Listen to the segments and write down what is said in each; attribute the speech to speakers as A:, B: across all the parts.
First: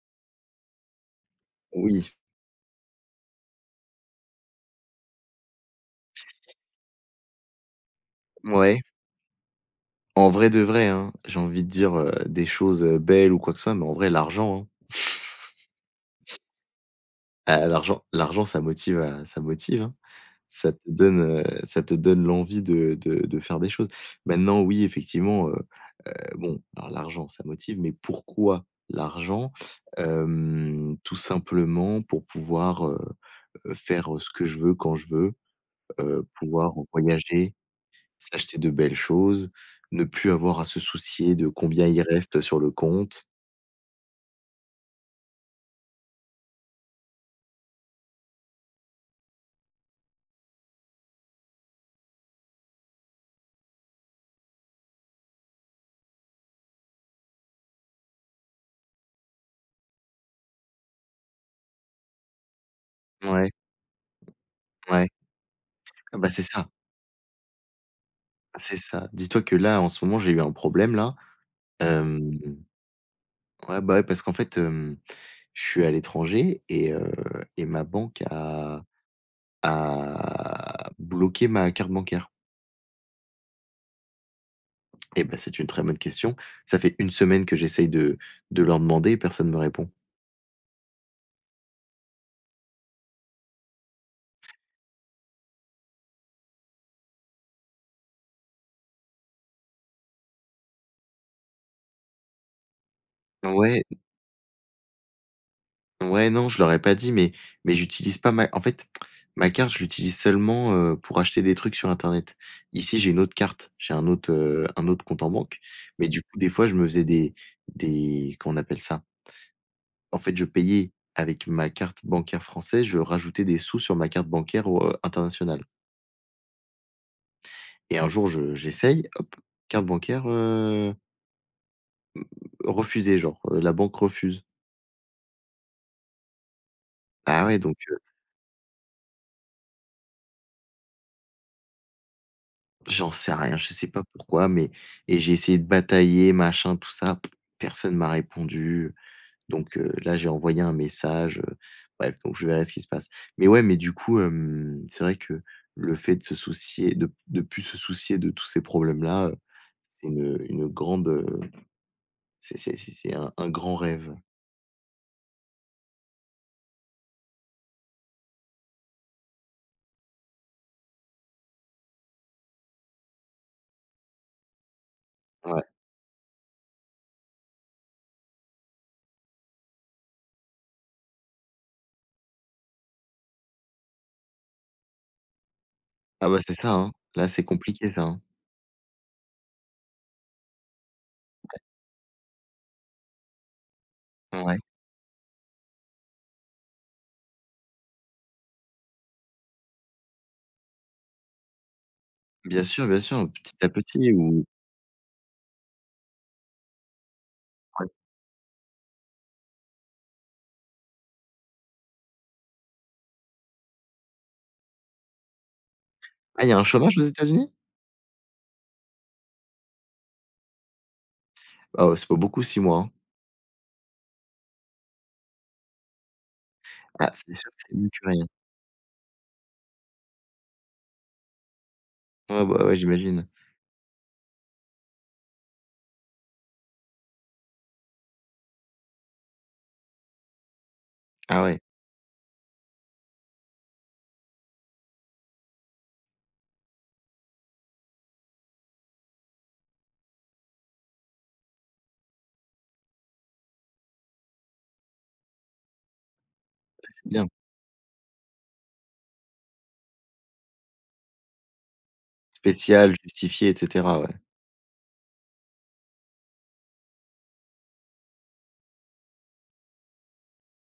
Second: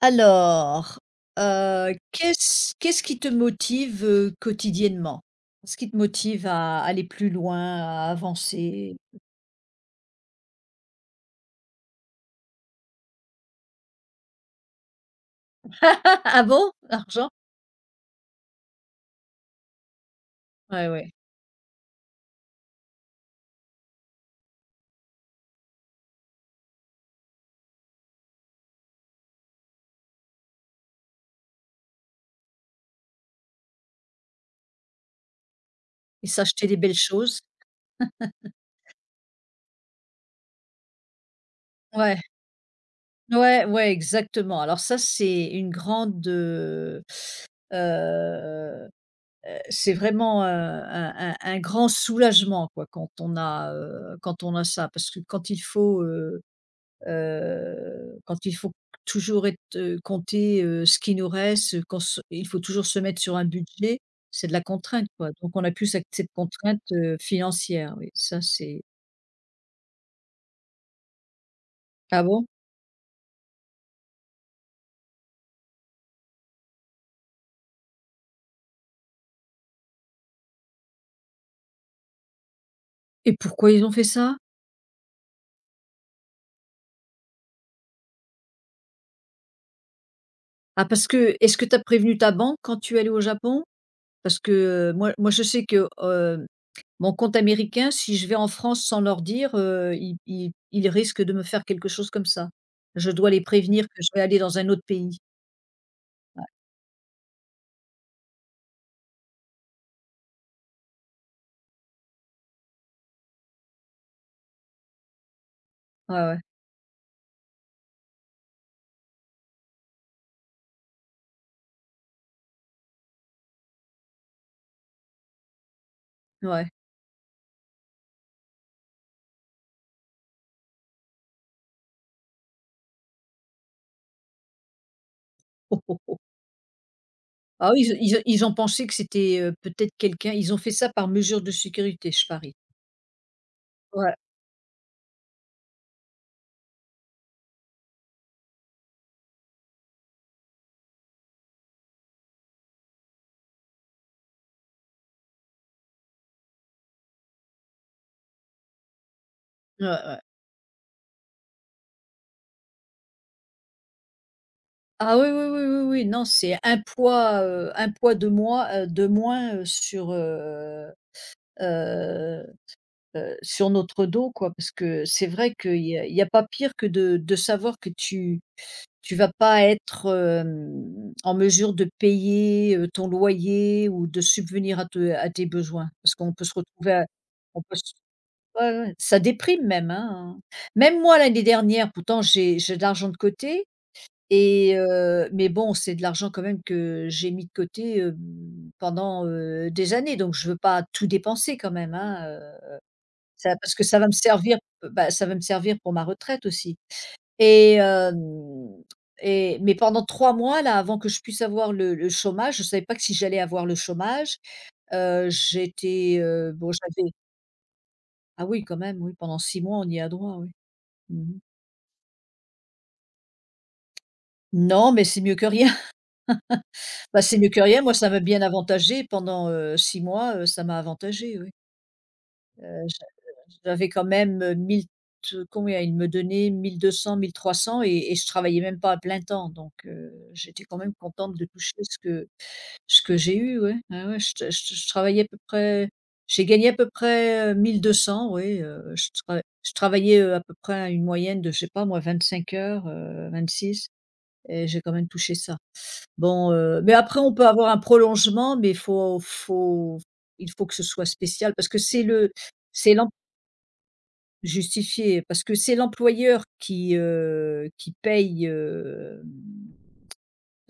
A: Alors,
B: Oui,
A: qu'est-ce qui te motive, quotidiennement? Ce qui te motive à aller plus loin, à
B: ouais,
A: avancer?
B: en vrai de vrai, hein, j'ai envie de dire, des choses, belles ou quoi que ce soit, mais en vrai l'argent,
A: Ah bon? L'argent?
B: hein, l'argent, ça motive, hein. Ça te
A: Ouais, ouais
B: donne, heu, ça te donne l'envie de faire des choses. Maintenant oui, effectivement, bon, alors l'argent ça motive, mais pourquoi l'argent? Tout simplement pour pouvoir, faire ce que je veux quand je veux,
A: et s'acheter
B: pouvoir
A: des belles choses.
B: voyager. S'acheter de belles choses, ne plus avoir à se soucier de combien il
A: Ouais,
B: reste sur le compte.
A: ouais, ouais, exactement. Alors ça, c'est une grande, heu, c'est vraiment, un grand soulagement, quoi, quand on a, quand on a ça. Parce que quand il faut toujours être, compter, ce qui nous reste, quand se il faut toujours se mettre sur un
B: Ouais,
A: budget, c'est de la contrainte,
B: ouais.
A: quoi. Donc on a plus cette
B: Ah bah,
A: cette
B: c'est ça,
A: contrainte, financière, oui, ça
B: c'est
A: c'est.
B: ça. Dis-toi que là, en ce moment, j'ai eu un problème là.
A: Ah
B: Hem,
A: bon?
B: ouais, bah, ouais, parce qu'en fait, je suis à l'étranger et ma banque a bloqué ma carte bancaire.
A: Et pourquoi ils ont fait ça?
B: Et bah, c'est une très bonne question. Ça fait une semaine que j'essaye de leur demander, et personne me répond.
A: Ah parce que est-ce que tu as prévenu ta banque quand tu es allé au Japon? Parce que, moi je sais que, mon compte américain, si je vais en France sans leur dire, ils risquent de me faire quelque chose comme ça. Je dois les
B: Ouais.
A: prévenir que je vais aller dans un autre pays.
B: Ouais, non, je leur ai pas dit, mais j'utilise pas ma en fait, ma carte, je l'utilise seulement, pour acheter des trucs sur internet. Ici, j'ai une autre carte, j'ai un autre compte en banque, mais
A: Ouais,
B: du coup,
A: ouais.
B: des fois, je me faisais des comment on appelle ça? En fait, je payais avec ma carte bancaire française, je rajoutais des sous sur ma carte bancaire au internationale.
A: Ouais.
B: Et un jour, je j'essaye, hop, carte bancaire, refusée, genre, la banque refuse. Ah ouais,
A: Ah
B: donc
A: oui, ils ont pensé que c'était, peut-être quelqu'un, ils ont fait ça par mesure de sécurité, je parie.
B: J'en sais rien, je sais pas
A: Ouais,
B: pourquoi, et j'ai essayé de batailler, machin, tout ça. Personne m'a répondu. Donc, là, j'ai envoyé un message, bref, donc je verrai ce qui se passe. Mais ouais, mais du coup, c'est vrai que le fait de se soucier de plus se soucier de tous ces problèmes-là,
A: ouais,
B: c'est
A: ouais.
B: une grande, c'est un grand rêve.
A: Ah oui, oui, oui, oui, oui, non, c'est un poids de moins, heu sur notre dos, quoi. Parce que c'est vrai
B: Ouais.
A: qu'il y a pas pire que de savoir que tu vas pas être, en mesure de payer, ton loyer ou de subvenir à tes besoins. Parce
B: Ah
A: qu'on
B: bah,
A: peut se
B: c'est ça,
A: retrouver
B: hein.
A: à
B: Là, c'est
A: on peut.
B: compliqué ça, hein.
A: Ouais, ouais, ça déprime même, hein. Même moi l'année dernière, pourtant j'ai de l'argent de côté
B: Ouais.
A: et mais bon, c'est de l'argent quand même que j'ai mis de côté, pendant, des années, donc je veux pas tout dépenser quand même, hein.
B: Bien sûr,
A: Ça
B: petit à
A: parce que ça va
B: petit
A: me
B: ou
A: servir, bah, ça va me servir pour ma retraite aussi et
B: ouais.
A: hem et mais pendant 3 mois là, avant que je puisse avoir le chômage, je savais pas que si j'allais avoir le chômage, j'étais,
B: Ah, il y a un
A: bon
B: chômage aux
A: j'avais.
B: États-Unis?
A: Ah oui quand même, oui, pendant 6 mois on y a droit, oui. Mmh.
B: Ah ouais, c'est pas beaucoup 6 mois, hein.
A: Non, mais c'est mieux que rien.
B: Ah,
A: Bah,
B: c'est
A: c'est mieux
B: sûr que
A: que
B: c'est
A: rien.
B: mieux
A: Moi,
B: que
A: ça m'a
B: rien.
A: bien avantagé pendant, 6 mois, ça m'a avantagé. Oui.
B: Ouais, bah, ouais,
A: Heu, j'a
B: j'imagine.
A: j'avais quand même, 1000, t combien il me donnait, 1200-1300, et je travaillais même pas à plein temps, donc j'étais quand même contente
B: Ah
A: de
B: ouais,
A: toucher ce que j'ai eu, ouais. Ouais, ouais, je t je travaillais à peu près, j'ai gagné à peu près, 1200, oui, je travaillais, à peu près à une moyenne de, je sais pas moi, 25 heures, 26, et j'ai quand même touché ça. Bon, mais
B: c'est
A: après
B: bien.
A: on peut avoir un prolongement, mais faut faut il faut que ce soit spécial parce que
B: Spécial,
A: c'est l'em
B: justifié et cetera, ouais.
A: justifié, parce que c'est l'employeur qui paye, hem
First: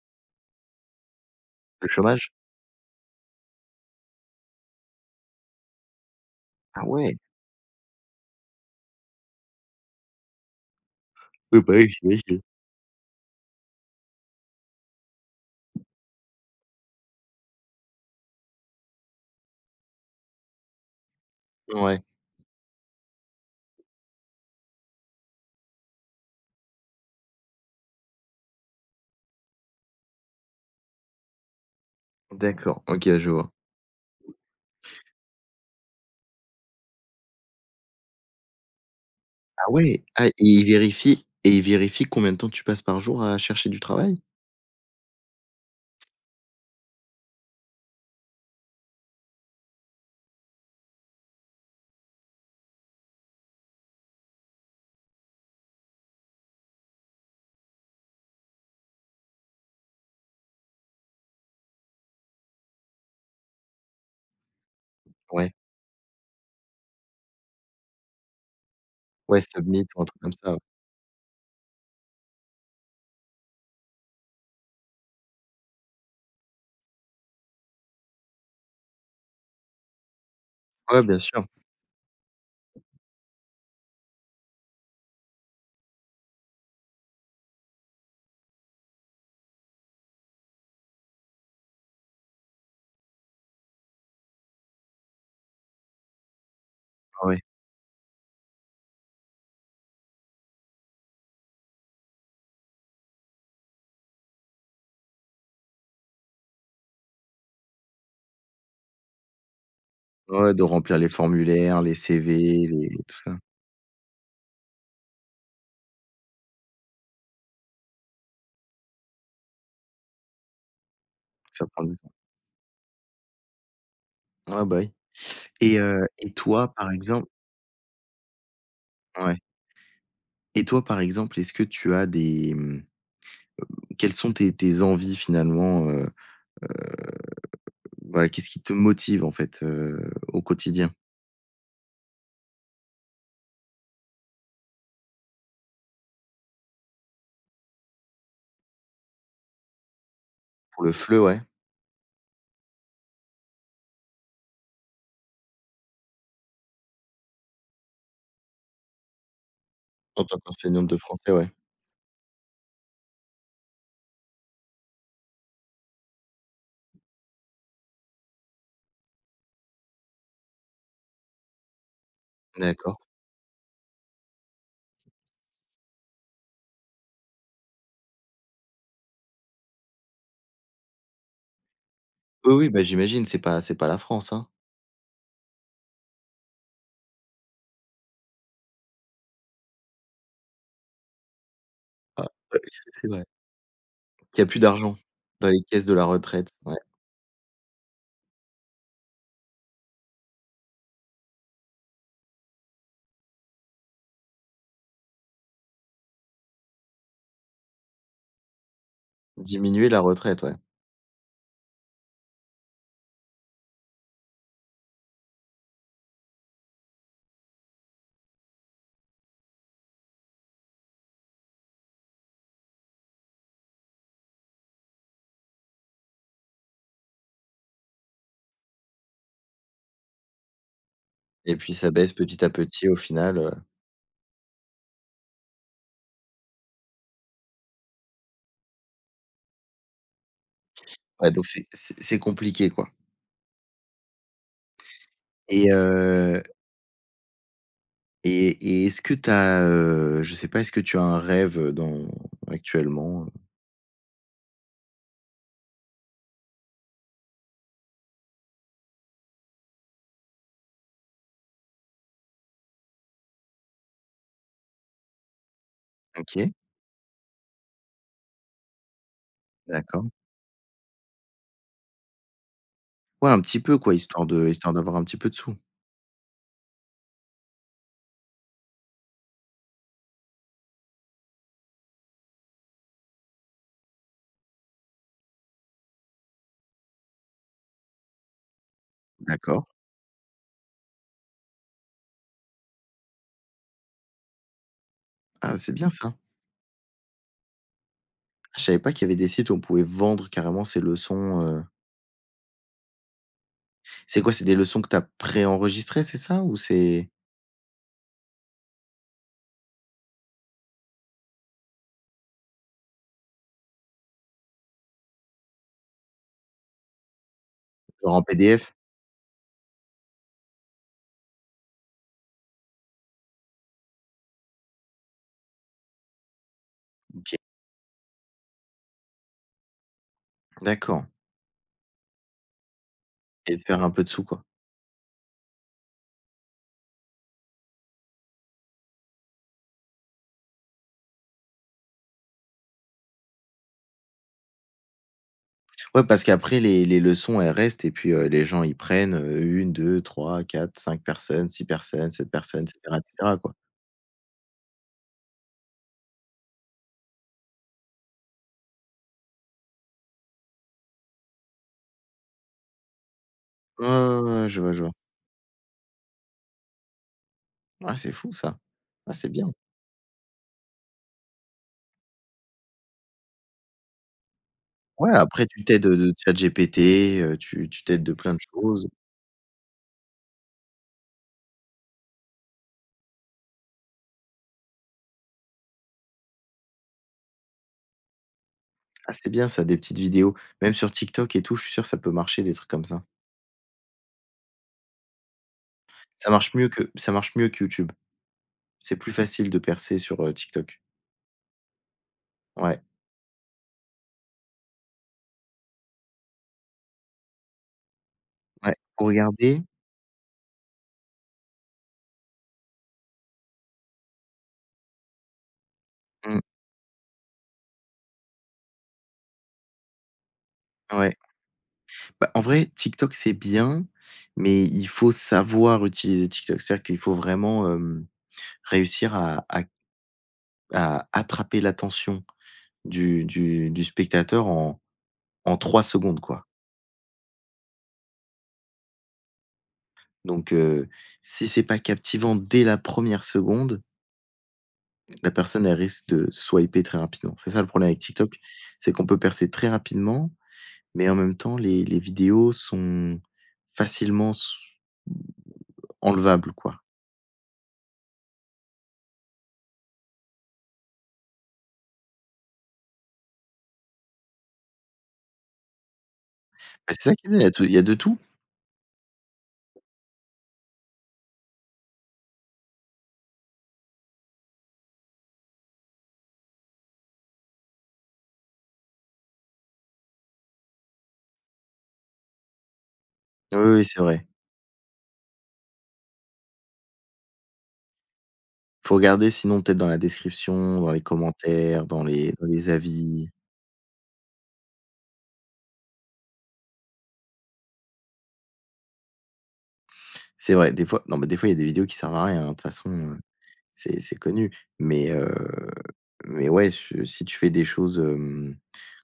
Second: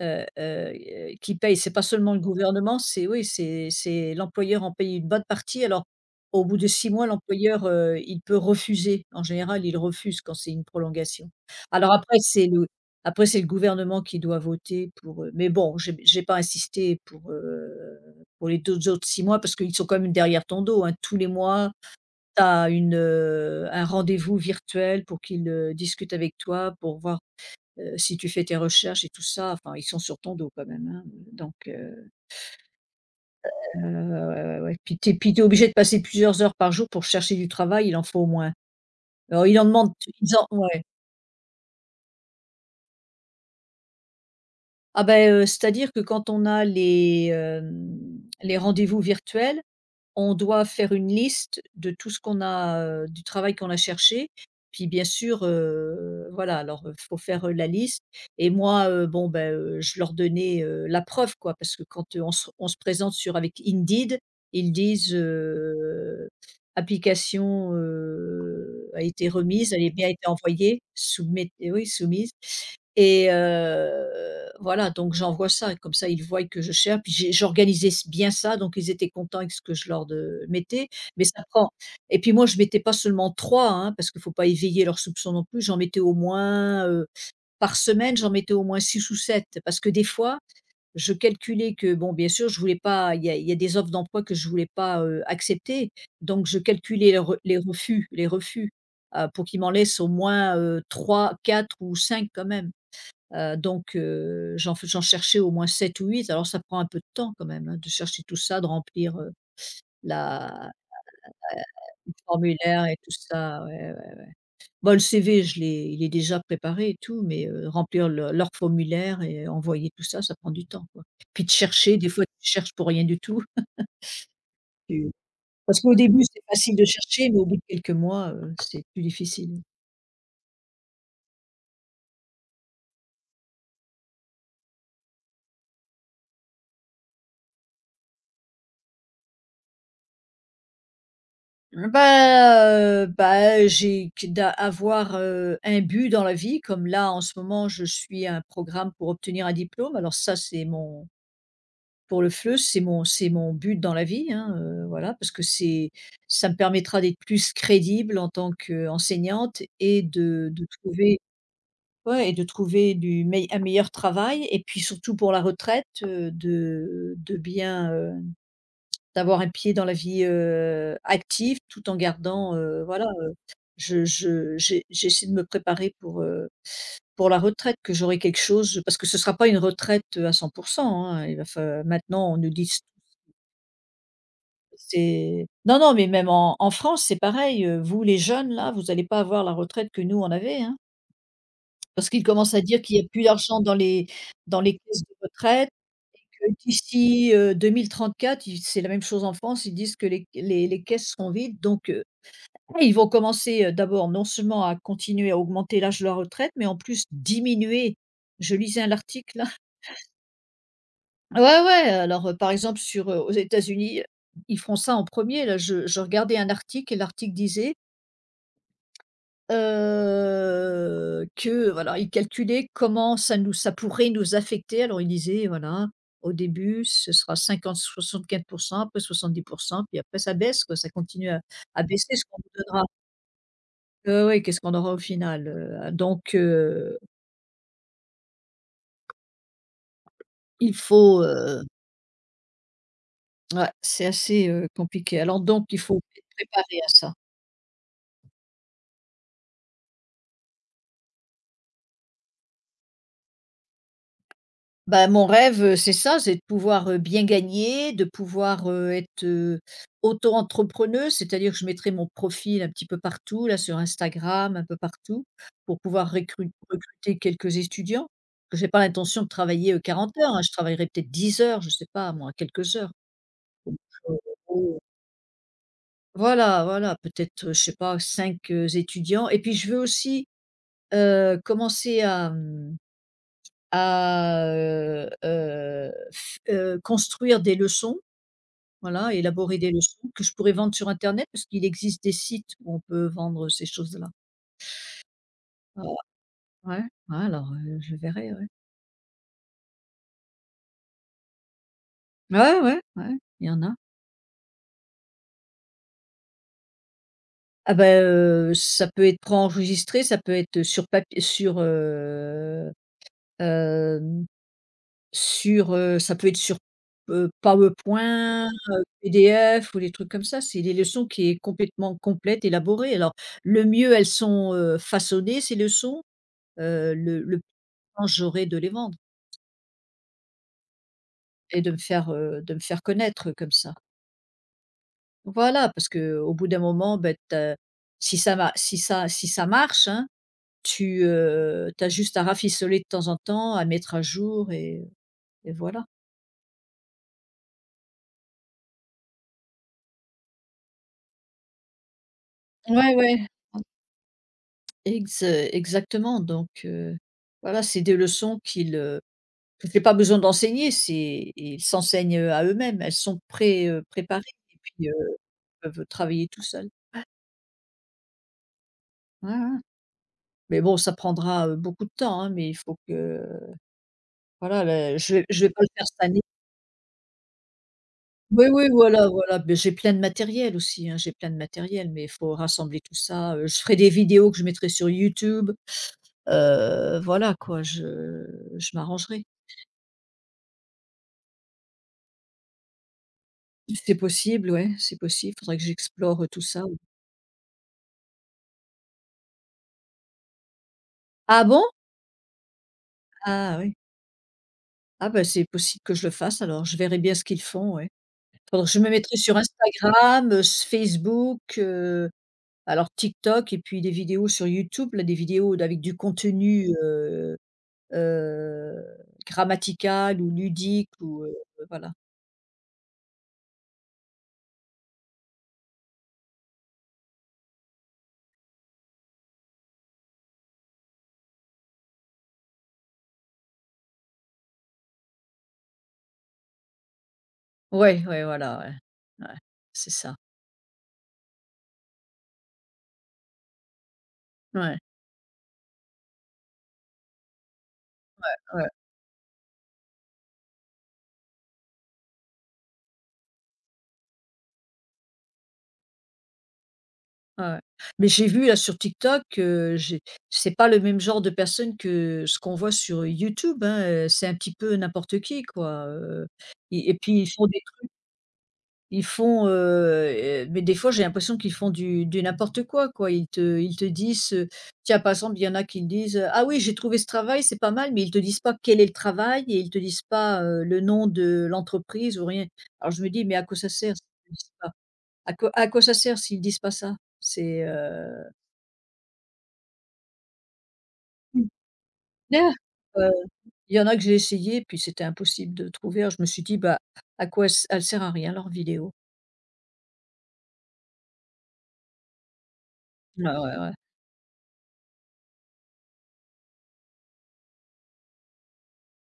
A: heu heu, qui paye. C'est pas
B: Le
A: seulement le
B: chômage?
A: gouvernement, c'est, oui, c'est l'employeur en paye une bonne partie. Alors, au bout de
B: Ah
A: 6 mois,
B: ouais.
A: l'employeur, il peut refuser. En général, il refuse quand c'est une prolongation.
B: Oui, bah, oui,
A: Alors
B: j'imagine.
A: après, c'est le gouvernement qui doit voter pour, mais bon, j'ai pas insisté pour les 2 autres 6 mois parce qu'ils sont quand même derrière ton dos, hein. Tous les mois,
B: Ouais,
A: tu as un rendez-vous virtuel pour qu'ils, discutent avec toi, pour voir, si tu fais tes recherches et tout ça, enfin ils sont sur ton dos quand même, hein, donc
B: d'accord, OK, je vois.
A: ouais, ouais, ouais, puis tu es obligé de passer plusieurs heures par jour pour chercher du travail, il en faut au moins. Alors il en
B: Ah
A: demande
B: ouais, ah, et
A: ils en Ouais.
B: il vérifie combien de temps tu passes par jour à chercher du travail?
A: Ah ben c'est-à-dire que quand on a les, les rendez-vous virtuels, on doit faire une liste de tout ce qu'on a, du travail qu'on a cherché. Puis bien sûr, voilà, alors, faut faire, la liste, et moi, je leur donnais, la preuve, quoi, parce que quand, on se présente sur avec Indeed, ils disent,
B: Ouais,
A: heu: «Application, a été
B: ouais,
A: remise, elle
B: Submit
A: est
B: ou un
A: bien
B: truc
A: été
B: comme ça, ouais.
A: envoyée, soumet» oui soumise. Et voilà, donc j'envoie ça, comme ça ils voient que je cherche, puis j'organisais s bien ça, donc ils étaient contents avec ce que je leur de mettais,
B: Ouais, bien
A: mais ça
B: sûr.
A: prend et puis moi je mettais pas seulement trois, hein, parce qu'il faut pas éveiller leurs soupçons non plus. J'en mettais au moins, Par semaine, j'en mettais au moins 6 ou sept, parce que des fois, je calculais que bon, bien sûr, je voulais pas il y a des offres d'emploi que je voulais pas, accepter, donc je calculais
B: Ah Ouais,
A: les refus, pour qu'ils m'en laissent au moins, 3-4 ou 5 quand même. Donc j'en cherchais au moins 7 ou 8. Alors ça prend un peu de temps quand même, hein, de chercher tout ça, de remplir,
B: ouais, de
A: la
B: remplir les formulaires, les
A: le
B: CV,
A: formulaire
B: les
A: et tout
B: tout ça.
A: ça, ouais, ouais. Bah, le CV, je l'ai il est déjà préparé et tout, mais remplir le leur formulaire et envoyer tout ça, ça prend du temps, quoi. Puis de
B: Ça prend du
A: chercher, des
B: temps.
A: fois, tu cherches pour rien du tout.
B: Ouais, bah, oui,
A: Tu parce qu'au début,
B: et
A: c'est
B: toi,
A: facile de
B: par exemple,
A: chercher, mais au bout de quelques mois, c'est plus
B: ouais,
A: difficile.
B: et toi, par exemple, est-ce que tu as des, mmh, quelles sont tes envies finalement, voilà, qu'est-ce qui te motive en fait, au quotidien?
A: Mmh, bah, j'ai que d'a avoir, un but dans la vie, comme là en ce moment je suis un programme pour obtenir un diplôme. Alors ça c'est
B: Pour le
A: mon,
B: FLE, ouais,
A: pour le FLE, c'est mon but dans la vie, hein, voilà, parce que c'est ça me permettra d'être plus crédible en tant qu'enseignante et
B: en tant
A: de
B: qu'enseignante de
A: trouver,
B: français, ouais.
A: ouais, et de trouver du mei un meilleur travail, et puis surtout pour la retraite, de bien, d'avoir un pied dans la vie, active, tout en gardant,
B: D'accord.
A: voilà, je j'essaie de me préparer pour la retraite, que j'aurai quelque chose, parce que ce ne sera pas une retraite, à 100%, hein. Il va fa maintenant on nous
B: Oui, oui,
A: dit
B: bah, j'imagine, c'est pas la France, hein.
A: c'est non, non, mais même en France, c'est pareil, vous les jeunes là, vous allez pas avoir la retraite que nous on avait, hein. Parce qu'ils
B: Ah,
A: commencent
B: ouais,
A: à dire qu'il y a
B: c'est vrai.
A: plus d'argent dans
B: Il y a plus
A: les
B: d'argent
A: caisses de
B: dans les
A: retraite,
B: caisses de la
A: que
B: retraite, ouais.
A: d'ici, 2034, ils c'est la même chose en France, ils disent que les caisses seront vides, donc, et ils vont commencer, d'abord non seulement à continuer à augmenter l'âge de la retraite, mais en plus diminuer. Je lisais un article. Là
B: Diminuer la retraite, ouais,
A: Ouais, ouais, alors, par exemple aux États-Unis, ils font ça en premier. Je regardais un article et l'article disait, que voilà, ils calculaient comment ça pourrait nous affecter. Alors il disait voilà, au début ce sera 50-75, après 70, puis après ça baisse, quoi, ça continue à
B: et puis ça baisse
A: baisser ce qu'on
B: petit à
A: nous donnera.
B: petit au final,
A: Oui, qu'est-ce qu'on aura au final? Donc il faut,
B: ouais, donc c'est compliqué, quoi.
A: ouais, c'est assez, compliqué. Alors donc
B: et
A: il faut être
B: heu
A: préparé à ça.
B: et et est-ce que tu as, je sais pas, est-ce que tu as un rêve, dans actuellement,
A: Bah, mon rêve, c'est ça, c'est de pouvoir, bien gagner, de pouvoir, être, auto-entrepreneuse, c'est-à-dire que je mettrai mon profil un petit peu partout, là, sur Instagram, un peu partout, pour pouvoir récru
B: OK,
A: recruter quelques étudiants. Parce que j'ai pas l'intention de travailler,
B: d'accord.
A: 40 heures, hein, je travaillerai peut-être 10 heures, je sais pas moi, quelques heures.
B: Ouais, un petit peu quoi, histoire d'avoir un petit peu de sous.
A: Voilà, voilà, peut-être, je sais pas, 5 étudiants, et puis je veux aussi, commencer à, mmh, à, f construire des leçons, voilà, élaborer
B: D'accord.
A: des leçons que je pourrais vendre sur internet parce qu'il existe des sites où on peut vendre ces choses-là.
B: Ah, c'est
A: Ah
B: bien ça.
A: ouais, ouais, alors, je verrai, ouais.
B: Je savais pas qu'il y avait des sites où on pouvait vendre carrément ces leçons,
A: Ouais, ouais, ouais, il y en a.
B: c'est quoi? C'est des leçons que tu as préenregistrées, c'est ça? Ou c'est
A: Ah ben, ça peut être enregistré, ça peut être sur papier hem ça peut être sur,
B: genre en
A: PowerPoint,
B: PDF?
A: PDF ou des trucs comme ça. C'est des leçons qui est complète, élaborée. Alors le mieux, elles sont, façonnées ces leçons, le
B: OK,
A: plus temps j'aurai de les vendre
B: d'accord,
A: et de me faire connaître comme
B: et de
A: ça.
B: faire un peu de sous, quoi.
A: Voilà, parce que au bout d'un moment, bah, tu si ça va si ça si ça marche, hein, tu as juste à rafistoler de temps en temps, à mettre à jour, et voilà.
B: Ouais, parce qu'après les leçons, elles restent et puis, les gens, ils prennent, 1-2-3-4-5 personnes, 6 personnes, 7 personnes
A: Ouais,
B: et
A: ouais.
B: cetera, quoi.
A: Exactement, donc voilà, c'est des leçons que j'ai pas besoin d'enseigner, c'est ils s'enseignent à eux-mêmes. Elles sont
B: Ouais,
A: préparées
B: ouais, ouais,
A: et
B: je vois, je
A: puis,
B: vois.
A: heu, peuvent travailler tout seuls.
B: Ah, c'est fou ça. Ah, c'est
A: Ouais,
B: bien.
A: ouais. Mais bon, ça prendra, beaucoup de temps, hein, mais il faut que voilà, le
B: Ouais,
A: je
B: après
A: vais pas
B: tu
A: le
B: t'aides,
A: faire cette
B: de
A: année.
B: ChatGPT, tu t'aides de plein de
A: Oui, oui,
B: choses.
A: voilà, voilà, mais j'ai plein de matériel aussi, hein, j'ai plein de matériel, mais il faut rassembler tout ça, je ferai des vidéos que je mettrai sur YouTube, voilà quoi, je
B: Ah,
A: m'arrangerai.
B: c'est bien ça, des petites vidéos. Même sur TikTok et tout, je suis sûr que ça peut marcher, des trucs comme ça.
A: C'est possible, ouais, c'est possible. Faudrait que j'explore, tout ça.
B: Ça marche mieux que YouTube. C'est plus facile de percer sur, TikTok.
A: Ah bon?
B: Ouais,
A: Ah oui. Ah ben c'est possible que je le fasse alors, je verrai bien ce qu'ils font, ouais. Faudrait que
B: ouais.
A: je me
B: Faut
A: mettrai sur
B: regarder,
A: Instagram, s Facebook, alors TikTok et puis des vidéos sur YouTube, là, des vidéos d avec du
B: mmh,
A: contenu, heu, grammatical ou ludique
B: ouais.
A: ou voilà.
B: Bah, en vrai, TikTok, c'est bien, mais il faut savoir utiliser TikTok. C'est-à-dire qu'il faut vraiment, réussir à attraper l'attention du spectateur en 3 secondes, quoi.
A: Ouais, ouais, voilà, ouais. Ouais, c'est ça.
B: Donc, si c'est pas captivant dès la première seconde
A: Ouais,
B: La personne, elle risque de swiper très rapidement. C'est ça le problème avec TikTok,
A: ouais,
B: c'est qu'on peut percer très rapidement, mais en même temps, les vidéos sont facilement s enlevables, quoi.
A: ouais, ouais. Mais j'ai vu là sur TikTok, j'ai c'est pas le même genre de personne que ce qu'on voit sur YouTube, hein, c'est un petit peu n'importe qui quoi, et
B: Bah, c'est ça
A: puis ils
B: qui est bien,
A: font des
B: il y a de tout.
A: ils font, mais des fois j'ai l'impression qu'ils font du n'importe quoi, quoi. Ils te disent, tiens par exemple il y en a qui disent, «Ah oui j'ai trouvé ce travail, c'est pas mal», mais ils te disent pas quel est le travail et ils te disent pas, le nom de l'entreprise ou rien. Alors je me dis: «Mais à quoi
B: Oui,
A: ça
B: oui,
A: sert?»
B: c'est vrai.
A: À quoi ça sert s'ils disent pas ça?
B: Faut regarder sinon peut-être dans la description, dans les
A: Mmh.
B: commentaires, dans
A: D'ailleurs,
B: les
A: heu,
B: avis.
A: il y en a que j'ai essayé, puis c'était impossible de trouver. Alors je me suis dit: «Bah, à quoi s elle sert à rien leur vidéo?»
B: C'est vrai, des fois non, mais des fois, il y a des vidéos qui servent à rien, hein, de toute façon,
A: Ouais, ouais, ouais.
B: c'est connu. Mais heu, mais ouais, je si tu fais des choses,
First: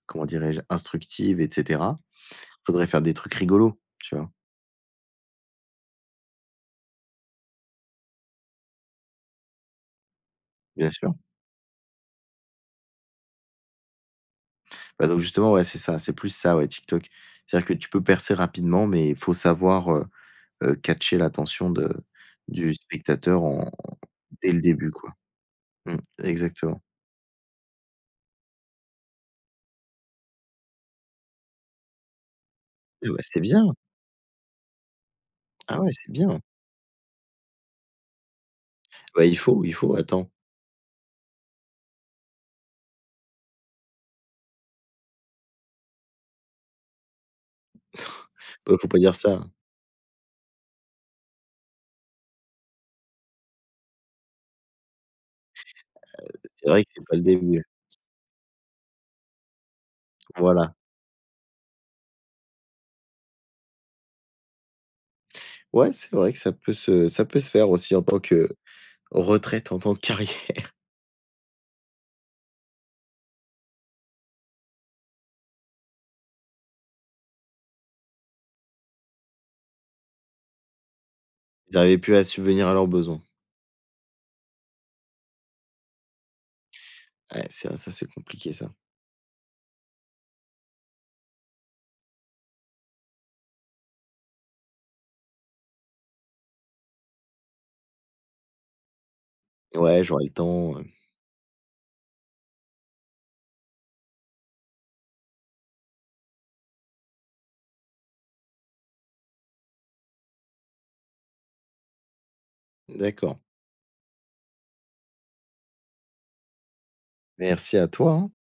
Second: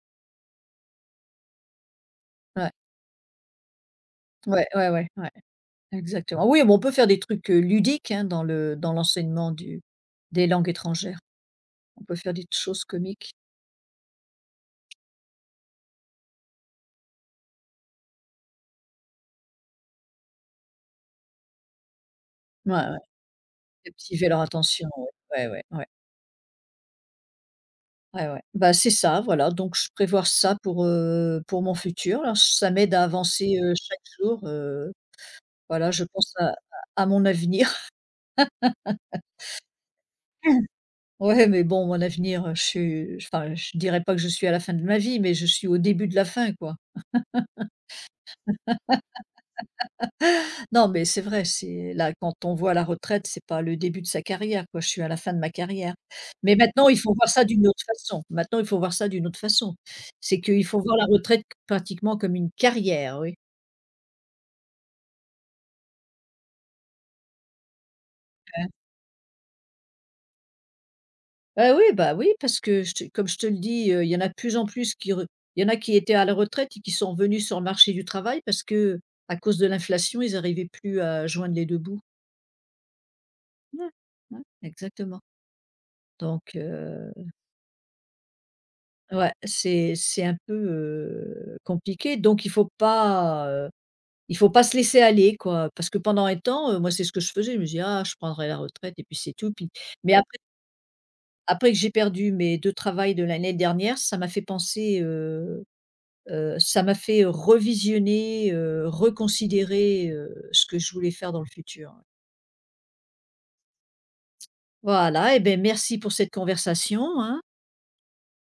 B: comment dirais-je? Instructives et cetera,
A: Ouais.
B: faudrait faire des trucs rigolos, tu vois?
A: Ouais, ouais, ouais, ouais, exactement. Oui, bon on peut faire des trucs, ludiques, hein, dans l'enseignement du des langues
B: Bien sûr.
A: étrangères. On peut faire des choses comiques.
B: Bah, donc justement, ouais, c'est ça, c'est plus ça, ouais, TikTok. C'est-à-dire que tu peux percer rapidement, mais il faut savoir, catcher l'attention de du
A: Ouais, ouais,
B: spectateur en
A: captiver leur
B: dès le
A: attention,
B: début,
A: ouais.
B: quoi.
A: Ouais, ouais, ouais.
B: Mmh, exactement.
A: Ouais, ouais. Bah, c'est ça, voilà, donc je prévois ça pour mon futur. Alors ça m'aide à
B: Ah bah, c'est
A: avancer,
B: bien.
A: chaque jour.
B: Ah
A: Voilà,
B: ouais,
A: je
B: c'est
A: pense
B: bien.
A: à mon avenir.
B: Bah, il faut, attends.
A: Ouais, mais bon, mon avenir, je suis enfin, je dirais pas que je suis à la fin de ma vie, mais je suis au début de la fin, quoi.
B: Bah, faut pas dire ça.
A: Non, mais c'est vrai, c'est là, quand on voit la retraite, c'est pas le début de sa carrière, quoi. Je suis à la fin de ma carrière. Mais
B: C'est vrai
A: maintenant,
B: que
A: il
B: c'est
A: faut
B: pas le
A: voir ça
B: début.
A: d'une autre façon. Maintenant, il faut voir ça d'une autre façon. C'est qu'il
B: Voilà.
A: faut voir la retraite pratiquement comme une carrière, oui.
B: Ouais, c'est vrai que ça peut se faire aussi en tant que retraite, en tant que carrière.
A: Oui, bah, oui, parce que je te comme je te le dis, il y en a de plus en plus qui re il y en a qui étaient à la retraite et qui sont revenus sur le marché du travail parce qu'à cause de l'inflation, ils arrivaient plus à joindre les
B: Ils
A: 2
B: arrivaient
A: bouts.
B: plus à subvenir à leurs besoins.
A: Ouais, ouais, exactement. Donc
B: Ouais, c'est ça, c'est compliqué ça.
A: ouais, c'est un peu, compliqué donc il faut pas se laisser aller quoi. Parce que pendant un temps, moi c'est ce que je faisais, je me disais: «Ah, je prendrai la retraite et puis c'est tout» puis
B: Ouais,
A: mais
B: j'aurai le
A: après
B: temps,
A: après que j'ai perdu mes 2 travails de l'année dernière, ça m'a fait penser, ça m'a fait revisionner, reconsidérer, ce que je voulais faire dans le futur, ouais.
B: d'accord.
A: Voilà et beh, merci pour cette conversation, hein.
B: Merci à toi, hein.